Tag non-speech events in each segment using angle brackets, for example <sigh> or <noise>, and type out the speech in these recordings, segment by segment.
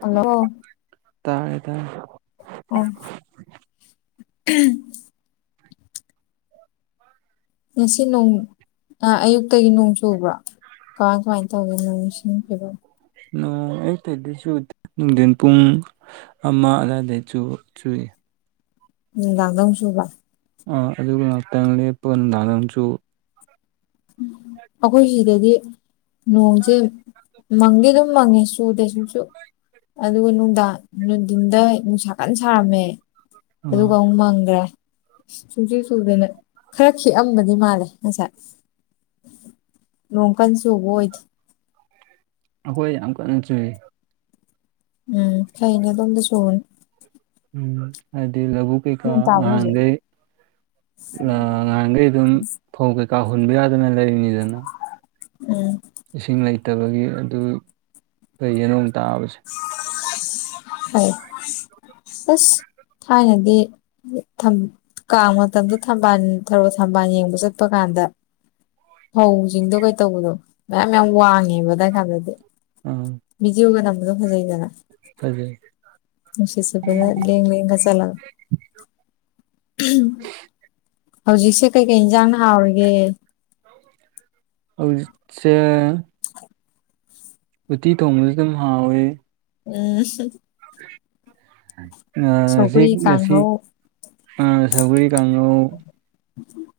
hello ꯇꯥꯔꯦ ꯇꯥꯔꯦ ꯑꯣ ꯉꯁꯤ ꯅꯣꯡ ꯑꯌꯨꯛꯇꯒꯤ ꯅꯣꯡ ꯆꯨꯕ꯭ꯔꯥ ꯀꯃꯥꯏ ꯀꯃꯥꯏꯅ ꯇꯧꯒꯦ ꯅꯣꯏ ꯅꯤꯡꯁꯤꯡꯕ ꯎ ꯑꯩ ꯇ ꯑꯗꯨꯁꯨꯅꯨꯡ ꯄꯨꯡ ꯑꯃ ꯑꯗꯥꯏꯗꯩꯩ ꯆꯨ ꯆꯨꯏ ꯅꯨꯡꯗꯥꯪ ꯗ ꯆꯨꯕ ꯑꯗꯨꯒ ꯉꯥꯛꯇꯪ ꯂꯦꯞꯄꯒ ꯅꯨꯡꯗꯥꯡꯗꯪꯁꯨ ꯑꯩꯈꯣꯏ ꯁꯤꯗꯗꯤ ꯅꯣꯡꯁꯦ ꯃꯪꯒꯤꯗꯨꯝ ꯃꯥꯒꯦ ꯁꯨꯗ ꯁ ꯑꯗꯨꯒ ꯅꯨꯡꯗꯥꯡ ꯅꯨꯡꯊꯤꯟꯗ ꯅꯨꯡꯁꯥ ꯀꯟ ꯁꯥꯔꯝꯃꯦ ꯑꯗꯨ ꯎꯝ ꯀꯃ꯭ꯔ ꯁꯨꯁꯨ ꯆꯨꯗꯅ ꯈꯔ ꯈꯤꯛꯑꯝꯕꯗꯤ ꯃꯥꯜꯂꯦ ꯉꯁꯥꯏ ꯣꯡ ꯀꯟ ꯆꯨꯕ ꯑꯣꯏꯈꯤꯦ ꯑꯩꯍꯣꯏ ꯌꯥꯝ ꯀꯟꯅ ꯆꯨꯏ ꯎꯝ ꯐꯩꯅꯦ ꯑꯗꯣꯝꯗ ꯁꯨꯔꯅꯤ ꯎꯝ ꯑꯗ ꯂ ꯀ ꯀ ꯅꯣꯡ ꯇꯥꯕ꯭ꯔ ꯍꯧꯖꯤꯛ ꯉꯍꯥꯡꯒ ꯑ ꯉꯍꯥꯡꯒ ꯑꯗꯨꯝ ꯐꯧ ꯀꯩꯀꯥ ꯍꯨꯟꯕ ꯌꯥꯗꯅ ꯂꯩꯔꯤꯅꯤꯗꯅ ꯎꯝ ꯏꯁꯤꯡ ꯂꯩꯇꯕꯒꯤ ꯑꯗꯨ ꯐꯩꯌꯦ ꯅꫭꯡ ꯇꯥꯕꯁꯦ ꯍ <unintelligible> ꯐꯩ ꯑꯁ ꯊꯥꯏꯅꯗꯤ ꯊꯝ ꯀꯥꯡ ꯃꯇꯝꯗ ꯊꯝꯕꯥꯜ ꯊꯔꫭ ꯊꯝꯕꯥꯜ ꯌꯦꯡꯕ ꯆꯠꯄ ꯀꯥꯟꯗ ꯐꯧꯁꯤꯡꯗꯣ ꯀꯩ ꯇꯧꯕꯗꯣ ꯃꯌꯥꯝ ꯃꯌꯥꯝ ꯋꯥꯡꯉꯦꯕ ꯑꯗꯥꯏꯀꯥꯟꯗꯗꯤ ꯑ ꯕꯤꯗꯤꯌꫭꯒ ꯅꯝꯕꯗꯨ ꯐꯖꯩꯗꯅ ꯐꯖꯩ ꯅꯨꯡꯁꯤꯠ ꯁꯤꯠꯄꯅ ꯂꯦꯡ ꯂꯦꯡꯒ ꯆꯠꯂꯒ ꯍꯧꯖꯤꯛꯁꯦ ꯀꯩꯀꯩ ꯏꯟꯖꯥꯡꯅ ꯍꯥꯎꯔꯤꯒꯦ <inaudible> ꯍꯧꯖꯤꯛꯁꯦ ꯎꯠꯇꯤ ꯊꯣꯡꯕꯖꯤꯗꯨꯝ ꯍꯥꯎꯋꯤ ꯎꯝ ꯑ ꯍꯧꯖꯤꯛ ꯁꯧꯒ꯭ꯔꯤ ꯉꯁꯤ ꯀꯥꯡꯍꯧ ꯑ ꯁꯧꯒꯔꯤ ꯀꯥꯡꯉꯧ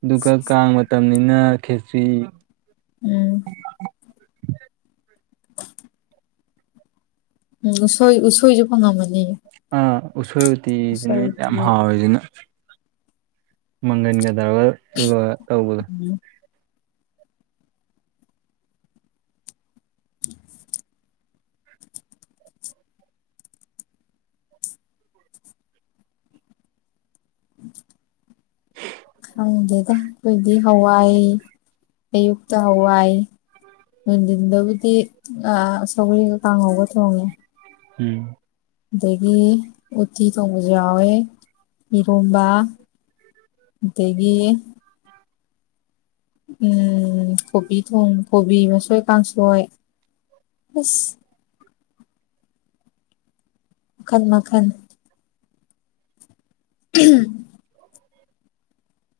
ꯑꯗꯨꯒ ꯀꯥꯡ ꯃꯇꯝꯅꯤꯅ ꯈꯦꯆꯤ ꯎꯝ <unintelligible> ꯎꯝ ꯎꯁꯣꯏ ꯎꯁꯣꯏꯁꯨ ꯐꯪꯉꯝꯃꯅꯤꯌꯦ ꯑꯥ ꯎꯁꯣꯏ ꯎꯇꯤꯖꯤꯅꯦ ꯌꯥꯝ ꯍꯥꯎꯔꯤꯖꯤꯅ ꯃꯪꯒꯟꯒ ꯇꯧꯔꯒ ꯂꫭꯏ ꯇꯧꯕꯗꯣ ꯎꯝ <unintelligible> ꯎꯝ <unintelligible> ꯈꯪꯗꯦꯗ ꯑꯩꯈꯣꯏꯗꯤ ꯍꯋꯥꯏ ꯑꯌꯨꯛꯇ ꯍꯋꯥꯏ ꯅꯨꯡꯗꯤꯟꯗꯕꯨꯗꯤ ꯑꯥ ꯁꯧꯒꯔꯤꯒ ꯀꯥꯡꯍꯧꯒ ꯊꯣꯡꯉꯦ ꯎꯝ ꯑꯗꯒꯤ ꯎꯠꯇꯤ ꯊꯣꯡꯕꯖꯨ ꯌꯥꯎꯋꯦ ꯏꯔꯣꯝꯕ ꯑꯗꯒꯤ ꯎꯝ ꯀꯣꯕꯤ ꯊꯣꯡ ꯀꯣꯕꯤ ꯃꯁꯣꯏ ꯀꯥꯡꯁꯣꯏ ꯑꯁ ꯃꯈꯟ ꯃꯈꯟ ꯎꯝ <unintelligible>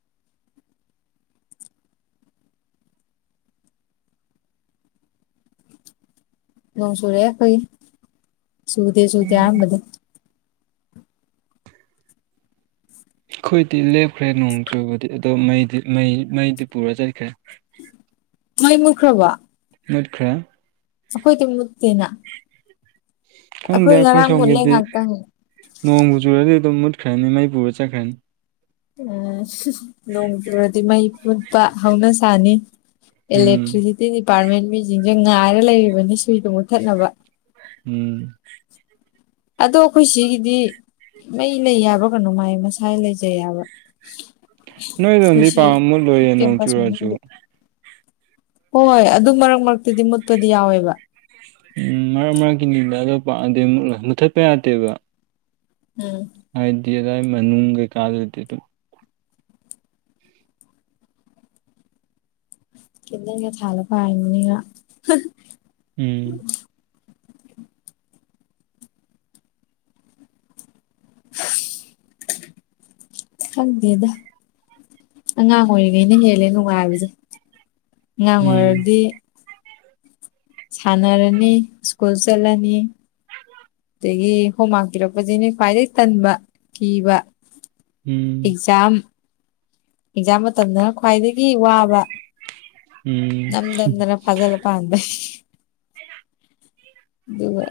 ꯅꯣꯡ ꯁꯨꯔꯛꯑꯦ ꯑꯩꯈꯣꯏꯒꯤ ꯆꯨꯗꯦ ꯆꯨꯗꯦ ꯍꯥꯏꯔꯝꯕꯗꯩ ꯑꯩꯈꯣꯏꯗꯤ ꯂꯦꯞꯈ꯭ꯔꯦ ꯅꯣꯡ ꯆꯨꯕꯗꯤ ꯑꯗꯣ ꯃꯩꯗꯤ ꯃꯩ ꯃꯩꯗꯤ ꯄꯨꯔ ꯆꯠꯈ꯭ꯔꯦ ꯃꯩ ꯃꯨꯠꯈ꯭ꯔꯕꫭ ꯃꯨꯠꯈ꯭ꯔꯦ ꯑꯩꯈꯣꯏꯗꯤꯃꯨꯛꯇꯦꯅ ꯈꯪꯗꯦ ꯑꯩꯈꯣꯏ ꯉꯔꯥꯡ ꯃꯨꯠꯂꯦ ꯁꯣꯝꯒꯤꯗꯤ ꯉꯥꯛꯇꯪ ꯅꯣꯡꯕꯨ ꯆꯨꯔꯗꯤ ꯑꯗꯨꯝ ꯃꯨꯠꯈ꯭ꯔꯅꯤ ꯃꯩ ꯄꯨꯔ ꯆꯠꯈ꯭ꯔꯅꯤ ꯎꯝ ꯅꯣꯡ ꯆꯨꯔꯗꯤ ꯃꯩ ꯃꯨꯠꯄ ꯍꯧꯅꯁꯥꯅꯤ ꯎꯝ ꯑꯦꯂꯦꯛꯇ꯭ꯔꯤꯁꯤꯇꯤ ꯗꯤꯄꯥꯔꯠꯃꯦꯟ ꯃꯤꯖꯤꯡꯖꯦ ꯉꯥꯏꯔ ꯂꯩꯔꯤꯕꯅꯤ ꯁꯨꯏꯗꫭ ꯃꯨꯠꯊꯠꯅꯕ ꯎꯝ ꯑꯗꯣ ꯑꯩꯈꯣꯏ ꯁꯤꯒꯤꯗꯤ ꯃꯩ ꯂꯩ ꯍꯥꯏꯕꯔ ꯀꯩꯅꯣꯝ ꯍꯥꯏ ꯃꯁꯥꯏ ꯂꯩꯖꯩ ꯍꯥꯏꯕ ꯅꯣꯏ ꯑꯩꯈꯣꯏ ꯔꫭꯝꯗꯤ ꯁꯤ ꯄꯥꯛ ꯃꯨꯠꯂꯣꯏꯌꯦ ꯅꯣꯡ ꯀꯦꯝꯄꯁ ꯆꯨꯔꯁꯨ ꯃꯅꯨꯡꯒꯤ ꯍꯣꯏ ꯑꯗꯨꯝ ꯃꯔꯛ ꯃꯔꯛꯇꯗꯤ ꯃꯨꯠꯄꯗꯤ ꯌꯥꯎꯋꯦꯕ ꯎꯝ ꯃꯔꯛ ꯃꯔꯛꯀꯤ ꯂꯤꯡꯅꯗꫭ ꯄꯥꯟꯗꯦ ꯃꯨ ꯃꯨꯊꯠꯄ ꯌꯥꯗꯦꯕ ꯎꯝ ꯍꯥꯏꯗꯤ ꯑꯗꯥꯏ ꯃꯅꯨꯡ ꯀꯩꯀꯥꯗꯨꯗꯤꯗꯨꯝ ꯀꯦꯟꯗꯜꯒ ꯊꯥꯜꯂ ꯄꯥꯍꯟꯅꯤꯡꯉꯤꯔꫭ ꯎꯝ ꯈꯪꯗꯦꯗ ꯑꯉꯥꯡ ꯑꯣꯏꯔꯤꯉꯩꯩꯅ ꯍꯦꯜꯂꯦ ꯅꯨꯡꯉꯥꯏꯕꯁꯦ ꯑꯉꯥꯡ ꯎꯝ ꯑꯣꯏꯔꯗꯤ ꯁꯥꯟꯅꯔꯅꯤ ꯁ꯭ꯀꯨꯜ ꯆꯠꯂꯅꯤ ꯗꯒꯤ ꯍꯣꯝꯋꯥꯛ ꯄꯤꯔꯛꯄꯁꯤꯅꯦ ꯈ꯭ꯋꯥꯏꯗꯩ ꯇꯟꯕ ꯀꯤꯕ ꯎꯝ ꯑꯦꯛꯖꯥꯝ ꯑꯦꯛꯖꯥꯝ ꯃꯇꯝꯗꯅ ꯈ꯭ꯋꯥꯏꯗꯒꯤ ꯋꯥꯕ ꯎꯝ ꯅꯝꯗꯝꯗꯅ ꯐꯥꯖꯜꯂ ꯄꯥꯍꯟꯕꯩ ꯗꯨꯒ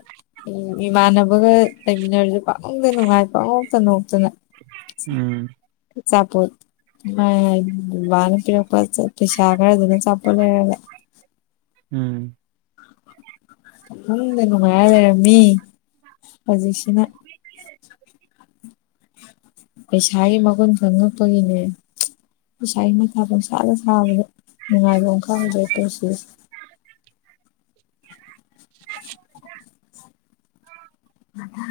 ꯎꯝ ꯏꯃꯥꯟꯅꯕꯒ ꯂꯩꯃꯤꯟꯅꯔꯁꯨ ꯄꯥꯛꯅꯨꯡꯗ ꯅꯨꯡꯉꯥꯏ ꯄꯥꯥꯛꯅꯣꯛꯇ ꯅꯣꯛꯇꯅ ꯎꯝ ꯑꯆꯥꯄꯣꯠ <unintelligible> ꯋꯥꯅꯥ ꯄꯤꯔꯛꯄ ꯆꯠ ꯄꯩꯁꯥ ꯈꯔꯗꯨꯅ ꯆꯄ ꯇꯜꯂꯦ ꯍꯥꯏꯕꯥ ꯎꯝ ꯃꯪꯗꯥ ꯅꯨꯉꯥꯏꯔ ꯂꯩꯔꯝꯃꯦ ꯍꯧꯖꯤꯛꯁꯤꯅ <inaudible> ꯄꯩꯁꯥꯒꯤ ꯃꯒꯨꯟ ꯆꯪꯉꯛꯄꯒꯤꯅꯦ ꯄꯩꯁꯥꯒꯤ ꯃꯇꯥ ꯄꯪꯁꯥꯗ ꯁꯥꯕꯗ ꯅꯨꯡꯉꯥꯏꯕꯝ ꯈꯪꯗꯔꯦ ꯄꯨꯟꯁꯤꯁ ꯃꯊꯥ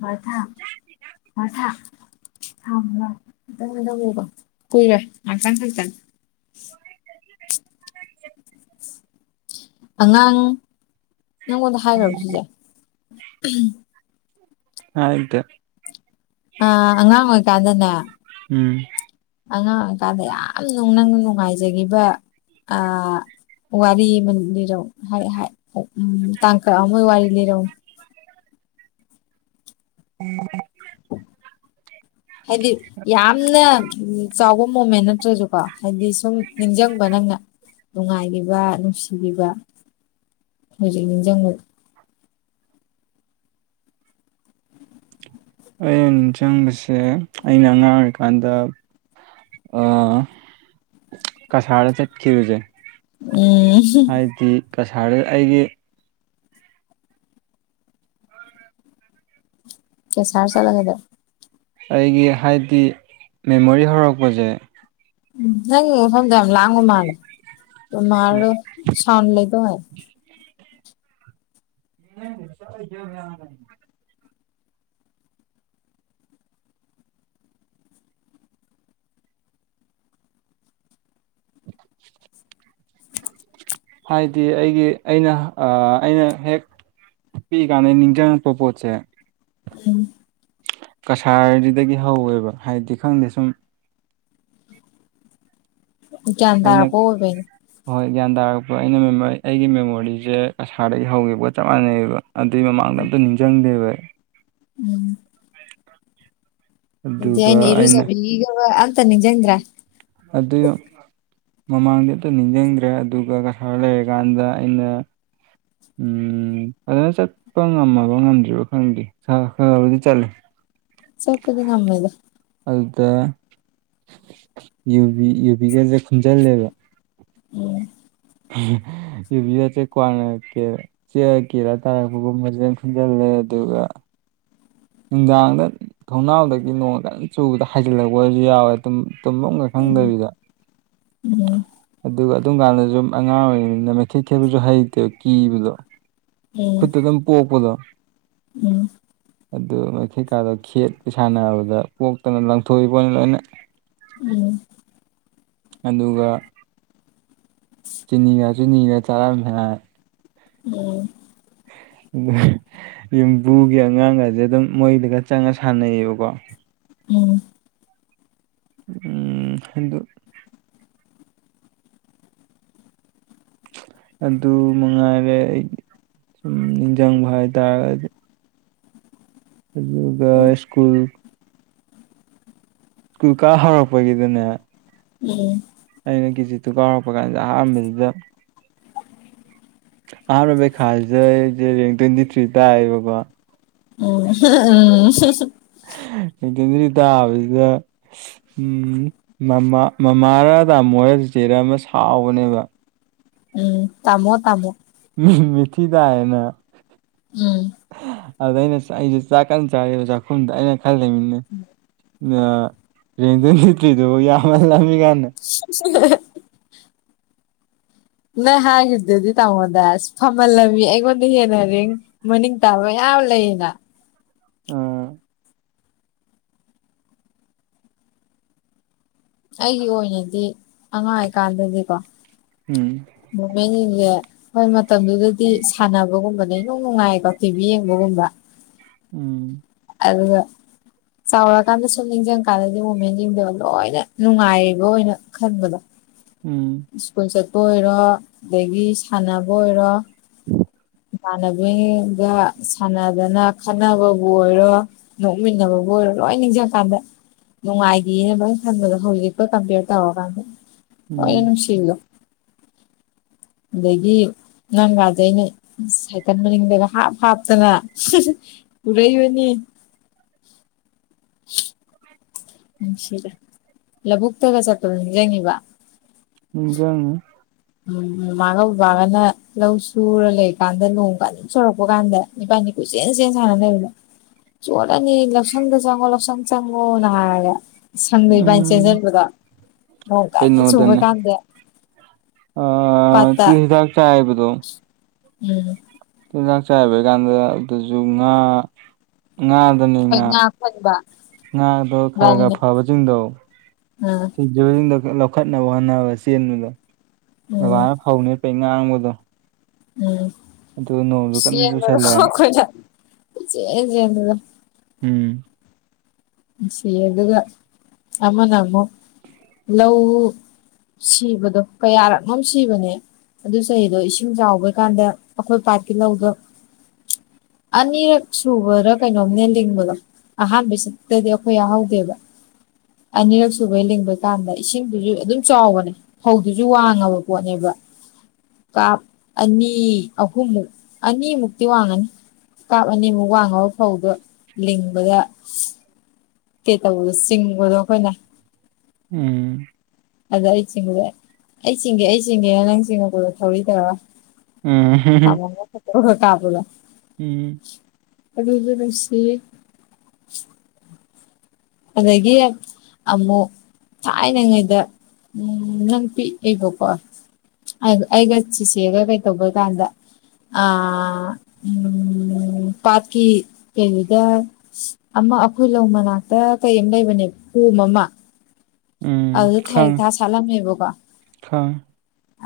ꯃꯥꯔꯊꯥ ꯃꯥꯔꯊꯥ ꯊꯝꯃꯣ <unintelligible> ꯀꯨꯏꯔꯣꯏ ꯉꯥꯛꯇꯪ ꯈꯛꯇꯪ <inaudible> ꯅꯪ ꯅꯪꯉꯣꯟꯗ ꯍꯥꯏꯈꯔꯕ ꯁꯤꯁꯦ ꯍꯥꯢꯗꯦ ꯑ ꯑꯉꯥꯡ ꯑꯣꯏꯀꯥꯟꯗꯅꯦ ꯎꯝ ꯑꯉꯥꯡ ꯑꯣꯏꯀꯥꯟꯗ ꯌꯥꯝ ꯅꯨꯡ ꯅꯪ ꯅꯨꯡꯉꯥꯏꯖꯒꯤꯕ ꯑ ꯋꯥꯔꯤ ꯑꯃ ꯂꯤꯔꯧ ꯍꯥꯏ ꯍꯥꯏ ꯎꯃꯜ ꯇꯥꯡꯀꯛ ꯑꯃ ꯋꯥꯔꯤ ꯂꯤꯔꯧꯅꯦ <inaudible> ꯍꯥꯏꯗꯤ ꯌꯥꯝꯅ ꯆꯥꯎꯕ ꯃꯣꯃꯦꯟ ꯅꯠꯇ꯭ꯔꯁꯨꯀꯣ ꯍꯥꯏꯗꯤ ꯁꯨꯝ ꯅꯤꯡꯁꯪꯕꯥ ꯅꯪꯅ ꯅꯨꯡꯉꯥꯏꯒꯤꯕ ꯅꯨꯡꯁꯤꯕꯤꯕ ꯍꯨꯖꯤꯛ ꯅꯤꯡꯖꯪ ꯑꯩꯅ ꯅꯤꯡꯆꯪꯕꯁꯦ ꯑꯩꯅ ꯑꯉꯥꯡ ꯑꯣꯏꯔꯤꯀꯥꯟꯗ ꯑ ꯀꯁꯥꯔꯗ ꯆꯠꯈꯤꯕꯖꯦ ꯎꯝ ꯍꯥꯏꯗꯤ ꯀꯁꯥꯔꯒ ꯑꯩꯒꯤ ꯀꯁꯥꯔ ꯆꯠꯂꯒꯗ ꯑꯩꯒꯤ ꯍꯥꯏꯗꯤ ꯃꯦꯃꯣꯔꯤ ꯍꯧꯔꯛꯄꯁꯦ ꯅꯪ ꯃꯐꯝꯗꯨ ꯌꯥꯝ ꯂꯥꯡꯕ ꯃꯥꯜꯂꯦ ꯃꯥꯜꯂꯣ ꯁꯥꯎꯟ ꯂꯩꯗꯧ ꯍꯥꯏ <unintelligible> <inaudible> ꯍꯥꯏꯗꯤ ꯑꯩꯒꯤ ꯑꯩꯅ ꯑꯩꯅ ꯍꯦꯛ ꯄꯤꯛꯏ ꯀꯥꯟꯗꯩ ꯅꯤꯡꯆꯪꯉꯛꯄ ꯄꯣꯠꯁꯦ ꯎꯝ ꯀꯥꯁꯔ ꯁꯤꯗꯒꯤ ꯍꯧꯋꯦꯕ ꯍꯥꯏꯗꯦ ꯈꯪꯗꯦ ꯁꯨꯝ ꯒꯌ꯭ꯥꯟ ꯑꯩꯅ ꯇꯔꯛꯄ ꯑꯣꯏꯕꯩꯅꯤ ꯍꯣꯏ ꯒ꯭ꯌꯥꯟ ꯇꯥꯔꯛꯄ ꯑꯩꯅ ꯃꯦꯃꯣꯔꯤ ꯑꯩꯒꯤ ꯃꯦꯃꯣꯔꯤꯁꯦ ꯀꯁꯥꯔꯗꯒꯤ ꯍꯧꯈꯤꯕꯒ ꯆꯞ ꯃꯥꯟꯅꯩꯌꯦꯕ ꯑꯗꯨꯏ ꯃꯃꯥꯡꯗ ꯑꯝꯇ ꯅꯤꯡꯖꯪꯗꯦꯕ ꯑꯩ ꯎꯝ <inaudible> ꯑꯗꯩ ꯑꯩꯅ ꯏꯔꯨꯖꯥꯕꯒꯤꯒ ꯋꯥ ꯑꯝꯇꯥ ꯅꯤꯡꯖꯪꯗꯔ꯭ꯦ ꯑꯗꯨꯏ ꯃꯃꯥꯡꯗꯤ ꯑꯝꯇ ꯅꯤꯡꯖꯪꯗ꯭ꯔꯦ ꯑꯗꯨꯒ ꯀꯁꯥꯔ ꯂꯩꯔꯤꯀꯥꯟꯗ ꯑꯩꯅ ꯎꯝ ꯐꯖꯥꯅ ꯆꯠꯄ ꯉꯝꯃꯕ ꯉꯝꯗ꯭ꯔꯤꯕ ꯈꯪꯗꯦ <unintelligible> ꯈꯔꯕꯨꯗꯤ ꯆꯠꯂꯤ ꯆꯠꯄꯗꯤ ꯉꯝꯃꯦꯗ ꯑꯗꯥ ꯌꯨꯕꯤ ꯌꯨꯕꯤꯒꯁꯦ ꯈꯨꯟꯖꯟꯅꯔꯦ ꯎꯝ ꯏꯚꯕꯤꯔ ꯆꯦ ꯀꯣꯟꯅ ꯀꯦ ꯆꯦ ꯀꯦꯔꯥ ꯇꯥꯔꯛꯄꯒꯨꯝꯕꯖꯅ ꯈꯟꯖꯤꯜꯂꯦ ꯑꯗꯨꯒ ꯅꯨꯡꯗꯥꯡꯗ ꯊꯣꯡꯅꯥꯎꯗꯒꯤ ꯅꯣꯡꯗ ꯑꯗꯨꯝ ꯆꯨꯕꯗ ꯍꯥꯏꯩꯖꯤꯜꯂꯛꯄ ꯁꯨ ꯌꯥꯎꯋꯦ ꯇꯨꯝꯐꯝꯒ ꯎꯝ ꯈꯪꯗꯕꯤꯗ ꯎꯝ ꯑꯗꯨꯒ ꯑꯗꯨꯝ ꯀꯥꯟꯗꯁꯨ ꯑꯉꯥꯡ ꯑꯣꯏꯔꯤꯉꯅꯤꯅ ꯃꯩ ꯈꯦꯠ ꯈꯦꯠꯄꯁꯨ ꯍꯩꯇꯦ ꯀꯤꯕꯗꯣ ꯈꯨꯠꯇ ꯑꯗꯨꯝ ꯄꯣꯛꯄꯗꯣ ꯎꯝ ꯑꯗꯨ ꯃꯩꯀꯥꯗꯣ ꯈꯦꯠꯄ ꯁꯥꯟꯅꯕꯗ ꯄꯣꯛꯇꯅ ꯂꯪꯊꯣꯛꯏꯕꯣꯅꯤ ꯂꯣꯏꯅ ꯎꯝ ꯑꯗꯨꯒ ꯆꯤꯅꯤꯒ ꯆꯤꯅꯤꯒ ꯆꯥꯔꯝꯃꯦ ꯍꯥ ꯎꯝ ꯑ ꯌꯨꯝꯕꯨꯒꯤ ꯑꯉꯥꯡꯒꯁꯦ ꯑꯗꯨꯝ ꯃꯣꯏꯗꯒ ꯆꯪꯉ ꯁꯥꯟꯅꯩꯌꯦꯕꯀꯣ ꯎꯝ ꯎꯝ ꯎꯝ ꯎꯝ ꯍꯗꯨ ꯑꯗꯨ ꯃꯉꯥꯏꯔꯦ ꯑꯩ ꯁꯨꯝ ꯅꯤꯡꯁꯤꯡꯕ ꯍꯥꯏꯇꯥꯔꯒꯗꯤ ꯑꯗꯨꯒ ꯁ꯭ꯀꯨꯜ ꯁ꯭ꯀꯨꯜ ꯀꯥ ꯍꯧꯔꯛꯄꯒꯤꯗꯅꯦ ꯎꯝ ꯑꯩꯅ ꯀꯤꯖꯤ ꯇꯨ ꯀꯥ ꯍꯧꯔꯛꯄ ꯀꯥꯟꯗ ꯑꯍꯥꯟꯕꯗꯨꯗ ꯑꯍꯥꯟꯕ ꯄꯩꯈꯥꯁꯤꯗꯩ ꯑꯩꯁꯦ ꯔꯦꯡ ꯇ꯭ꯋꯦꯟꯇꯤ ꯊ꯭ꯔꯤ ꯇꯥꯏꯑꯌꯦꯕꯀꯣ ꯑꯣ ꯎꯝ ꯑꯣ ꯎꯝ ꯀꯦꯟꯗ꯭ꯔꯔꯤꯗ ꯍꯧꯕꯁꯤꯗ ꯎꯝ ꯃꯥ ꯃꯃꯥꯔ ꯏꯥꯃꯣꯔ ꯆꯦꯆꯦꯔ ꯑꯃ ꯁꯥꯎꯕꯅꯦꯕ ꯎ ꯇꯥꯃꯣ ꯇꯥꯃꯣ ꯎꯝ ꯃꯤꯊꯤꯏ ꯇꯥꯏꯅꯦꯅ ꯎꯝ ꯑꯗ ꯑꯩꯅ ꯑꯩꯁꯦ ꯆꯥꯛ ꯀꯟꯅ ꯆꯥꯔꯤ ꯆꯥꯛꯈꯨꯝꯗ ꯑꯩꯅ ꯈꯜꯂꯤꯃꯤꯅꯤ ꯑꯗꯨꯒ ꯔꯦꯟꯗ ꯅꯨꯃꯤꯠ ꯀꯤꯗꯣ ꯌꯥꯝꯅꯂꯝꯃꯤꯀꯟꯗ ꯍꯦ ꯅꯪ ꯍꯥꯏꯈꯤꯕꯗꯨꯗꯤ ꯇꯥꯃꯣꯗ ꯐꯝꯍꯜꯂꯝꯃꯤ ꯑꯩꯉꯣꯟꯗ ꯍꯦꯟꯅ ꯔꯦꯡ ꯃꯅꯤꯡ ꯇꯥꯕ ꯃꯌꯥꯎ ꯂꯩ ꯌꯦꯅ ꯑꯥꯥ ꯑꯩꯒꯤ ꯑꯣꯏꯅꯗꯤ ꯑꯉꯥꯡ ꯑꯣꯏꯀꯥꯟꯗꯗꯤꯀꯣ ꯎꯝ ꯃꯣꯃꯦꯟꯁꯤꯡꯁꯦ ꯍꯣꯏ ꯃꯇꯝꯗꯨꯗꯗꯤ ꯁꯥꯟꯅꯕꯒꯨꯝꯕ ꯑ ꯅꯅꯨꯡ ꯅꯨꯡꯉꯥꯏꯌꯦꯀꯣ ꯊꯤꯚꯤ ꯌꯦꯡꯕꯒꯨꯝꯕ ꯎꯝ ꯑꯗꯨꯒ ꯆꯥꯎꯔꯀꯥꯟꯗ ꯁꯨꯝ ꯅꯤꯡꯁꯤꯡ ꯀꯥꯟꯗꯗꯤ ꯃꯣꯃꯦꯟꯁꯤꯡꯗꯣ ꯂꯣꯏꯅ ꯅꯨꯡꯉꯥꯏꯕ ꯑꯣꯏꯅ ꯈꯟꯗꯕ ꯎꯝ ꯁ꯭ꯀꯨꯜ ꯆꯠꯄ ꯑꯣꯏꯔꯣ ꯑꯗꯒꯤ ꯁꯥꯟꯅꯕ ꯑꯣꯏꯔꯣ ꯎꯝ ꯏꯃꯥꯟꯅꯕꯤꯒ ꯁꯥꯟꯅꯗꯅ ꯈꯠꯅꯕꯕꯨ ꯑꯣꯏꯔꯣ ꯅꯣꯛꯃꯤꯟꯅꯕꯕꯨ ꯑꯣꯏꯔꯣ ꯂꯣꯏ ꯅꯤꯡꯁꯤꯡ ꯀꯥꯟꯗ ꯅꯨꯡꯉꯥꯏꯈꯤꯅ ꯂꯣꯏ ꯈꯟꯕꯗꯣ ꯍꯧꯖꯤꯛꯀꯣ ꯀꯝꯄꯦꯌꯔ ꯇꯧꯔꯀꯥꯟꯗ ꯂꯣꯏꯅ ꯎꯝ ꯅꯨꯡꯁꯤꯕꯤꯗꯣ ꯑꯗꯒꯤ ꯅꯪꯒꯥꯥꯁꯦ ꯑꯩꯅ ꯁꯥꯏꯀꯜ ꯃꯅꯤꯡꯗꯒ ꯍꯥꯞ ꯍꯥꯞꯇꯅ ꯄꯨꯔꯛꯏꯕꯅꯤ ꯅꯨꯡꯁꯤꯗ ꯂꯧꯕꯨꯛꯇꯒ ꯆꯠꯄ ꯅꯤꯡꯖꯉꯤꯕ ꯅꯤꯡꯖꯪꯏ ꯎꯝ ꯃꯥꯒ ꯕꯕꯥꯒꯅ ꯂꯧ ꯁꯨꯔ ꯂꯩꯀꯥꯟꯗ ꯂꯣꯡ ꯀꯥꯟꯗ ꯑꯗꯨꯝ ꯁꯣꯔꯛꯄ ꯀꯥꯟꯗ ꯏꯕꯅꯤ ꯀꯣꯏꯆꯦꯟ ꯁꯅ ꯂꯩꯕꯗꯣ ꯆꯣꯠꯂꯅꯤ ꯂꯧꯁꯪꯗ ꯆꯪꯉꯣ ꯂꯧꯁꯪ ꯆꯪꯉꯣꯅ ꯍꯥꯏꯔꯒ ꯁꯪꯗ ꯏꯕꯥꯥꯏꯅ ꯎꯝ ꯆꯦꯟꯁꯤꯟꯕꯗ ꯅꯣꯡ ꯀꯥꯏꯗ ꯆꯨꯕ ꯀꯥꯟꯗ ꯑ ꯄꯇꯥ ꯎꯝ ꯑꯗꯨꯨꯗꯥꯛ ꯆꯥꯏꯕꯩ ꯀꯥꯟꯗ ꯑꯗꯨꯗꯁꯨ ꯉꯥ ꯉꯥꯗꯅꯤ ꯑꯩꯈꯣꯏ ꯉꯥ ꯐꯪꯕ ꯉꯥꯗꯣ ꯈꯔ ꯈꯔ ꯏꯕꯥꯅꯤꯅ ꯐꯕꯁꯤꯡꯗꯣ ꯎꯝ ꯏꯁꯤꯡꯗ ꯂꯧꯈꯠꯅꯕ ꯍꯣꯠꯅꯕ ꯆꯦꯟꯕꯗ ꯎꯝ ꯕꯕꯥꯅ ꯐꯧꯅꯦꯄꯩ ꯉꯥꯡꯕꯗꯣ ꯎꯝ ꯑꯗꯨ ꯅꯣꯡꯁꯨ ꯀꯟꯅ ꯆꯦꯟꯒꯔꯣ ꯆꯨꯁꯜꯂꯛꯑꯦ ꯊꯣꯏ ꯆꯦꯟ ꯆꯦꯟꯕꯗꯣ ꯎꯝ ꯁꯤ ꯑꯗꯨꯒ ꯑꯃꯅ ꯑꯃꯣ ꯂꯧ ꯁꯤꯕꯗꯣ ꯀꯌꯥꯔꯛꯅꯣ ꯁꯤꯕꯅꯦ ꯑꯗꯨ ꯆꯍꯤꯗꯣ ꯏꯁꯤꯡ ꯆꯥꯎꯕꯩ ꯀꯥꯟꯗ ꯑꯩꯈꯣꯏ ꯄꯥꯠꯀꯤ ꯂꯧꯗꯣ ꯑꯅꯤꯔꯛ ꯁꯨꯕꯔꯥ ꯀꯩꯅꯣꯝꯅꯦ ꯂꯤꯡꯕꯗꯣ ꯑꯍꯥꯟꯕꯁꯤ ꯇꯗꯤ ꯑꯩꯈꯣꯏ ꯌꯥꯎꯍꯧꯗꯦꯕ ꯑꯅꯤꯔꯛ ꯁꯨꯕꯩ ꯂꯤꯡꯕ ꯀꯥꯟꯗ ꯏꯁꯤꯡꯗꯨꯁꯨ ꯑꯗꯨꯝ ꯆꯥꯎꯕꯅꯦ ꯍꯧꯗꯨꯁꯨ ꯋꯥꯡꯉꯕ ꯄꯣꯠꯅꯦꯕ ꯀꯥꯞ ꯑꯅꯤ ꯑꯍꯨꯝꯃꯨꯛ ꯑꯅꯤꯃꯨꯛꯇꯤ ꯋꯥꯡꯉꯅꯤ ꯀꯥꯞꯑꯅꯤ ꯑꯃꯨꯛ ꯋꯥꯡꯉꯕ ꯐꯧꯗꯣ ꯂꯤꯡꯕꯗ ꯀꯩ ꯇꯧꯕꯗꯣ ꯆꯤꯡꯕꯗꯣ ꯑꯩꯈꯣꯏꯅ ꯎꯝ ꯑꯗ ꯑꯩ ꯆꯤꯡꯕꯗ ꯑꯩ ꯆꯤꯡꯒꯦ ꯑꯩ ꯆꯤꯡꯒꯦꯅ ꯅꯪ ꯆꯤꯡꯉꯛꯄꯗ ꯊꯧꯔꯤ ꯇꯧꯔ ꯎꯝ ꯑ ꯀꯥꯄꯂ <unintelligible> ꯎꯝ ꯑꯗꯨꯕ ꯔꯁꯤ ꯑꯗꯒꯤ ꯑꯃꯨꯛ ꯊꯥꯏꯅꯉꯩꯗ ꯎ ꯅꯪ ꯄꯤꯛꯑꯦꯕꯀꯣ ꯑꯩ ꯑꯩꯒꯠ ꯆꯤꯆꯦꯒ ꯀꯩ ꯇꯧꯕ ꯀꯥꯟꯗ ꯑ ꯎꯝ ꯄꯠꯀꯤ ꯀꯩꯗ ꯑꯃ ꯑꯩꯈꯣꯏ ꯂꯧ ꯃꯅꯥꯛꯇ ꯀꯩ ꯑꯃ ꯂꯩꯕꯅꯦꯕ ꯀꯣꯝ ꯑꯃ ꯎꯝ ꯑꯗꯨꯗ ꯈꯪꯉꯦ ꯊꯔꯤꯛꯊ ꯁꯥꯠꯂꯝꯃꯦꯕꯀꯣ ꯈꯪꯉꯦ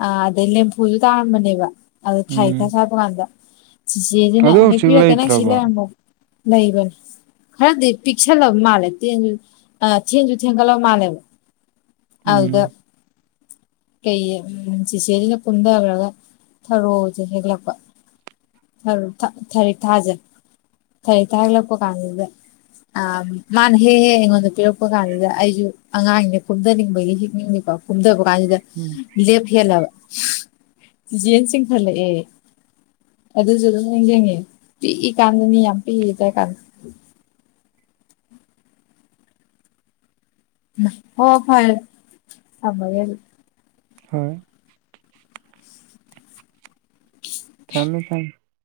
ꯑ ꯑꯗꯩ ꯂꯦꯝꯐꯨꯁꯨ ꯇꯥꯔꯝꯕꯅꯦꯕ ꯑꯗ ꯊꯥꯏ ꯎꯝ ꯊꯥ ꯁꯥꯥꯕ ꯀꯥꯟꯗ ꯁꯤꯆꯦꯁꯤꯅ ꯑꯗꯨ ꯍꯧꯖꯤꯛ ꯍꯦꯛꯄꯤꯔꯛꯀꯦ ꯅꯪ ꯁꯤ ꯂꯩꯇ꯭ꯔꯕꯣ ꯂꯩꯔꯝꯝꯕꯧ ꯂꯩꯕꯅꯦ ꯈꯔꯗꯤ ꯄꯤꯛꯁꯜꯂꯕ ꯃꯥꯜꯂꯦꯟꯁꯨ ꯊꯦꯟꯁꯨ ꯊꯦꯡꯒꯠꯂꯕ ꯃꯥꯜꯂꯦꯕ ꯑꯗ ꯎꯝ ꯀꯩ ꯎ ꯆꯦꯔꯤꯅ ꯄꯨꯟꯗꯑꯒ ꯊꯔꯣꯁꯦ ꯍꯦꯛꯂꯛꯄ ꯊ ꯊꯔꯤꯛ ꯊꯥꯁꯦ ꯊꯔꯤꯛꯊ ꯍꯦꯛꯂꯛꯄ ꯀꯥꯟꯗ ꯑ ꯃꯥꯅ ꯍꯦꯛ ꯍꯦꯛ ꯑꯩꯉꯣꯟꯗ ꯄꯤꯔꯛꯄ ꯀꯥꯟꯁꯤꯗ ꯑꯩꯁꯨ ꯑꯉꯥꯡꯅꯦ ꯀꯨꯝꯊꯅꯤꯡꯕꯒꯤ ꯍꯦꯛꯅꯤꯡꯉꯀꯣ ꯀꯨꯝꯊꯕ ꯀꯥꯟꯁꯤꯗ ꯎꯝ ꯂꯦꯞꯍꯦꯜꯂꯕ ꯆꯤꯆꯦꯅ ꯆꯤꯡꯈꯠꯂꯛ ꯑꯦ ꯑꯗꯨꯁꯨ ꯑꯗꯨꯝ ꯅꯤꯡꯁꯤꯡꯉꯤꯦ ꯄꯤꯛꯏ ꯀꯥꯟꯗꯅꯤ ꯌꯥꯝ ꯄꯤꯛꯏꯏ ꯀꯥꯟꯗ ꯍ ꯐꯦ ꯍꯣꯏ ꯊꯝꯃꯦ ꯊꯝ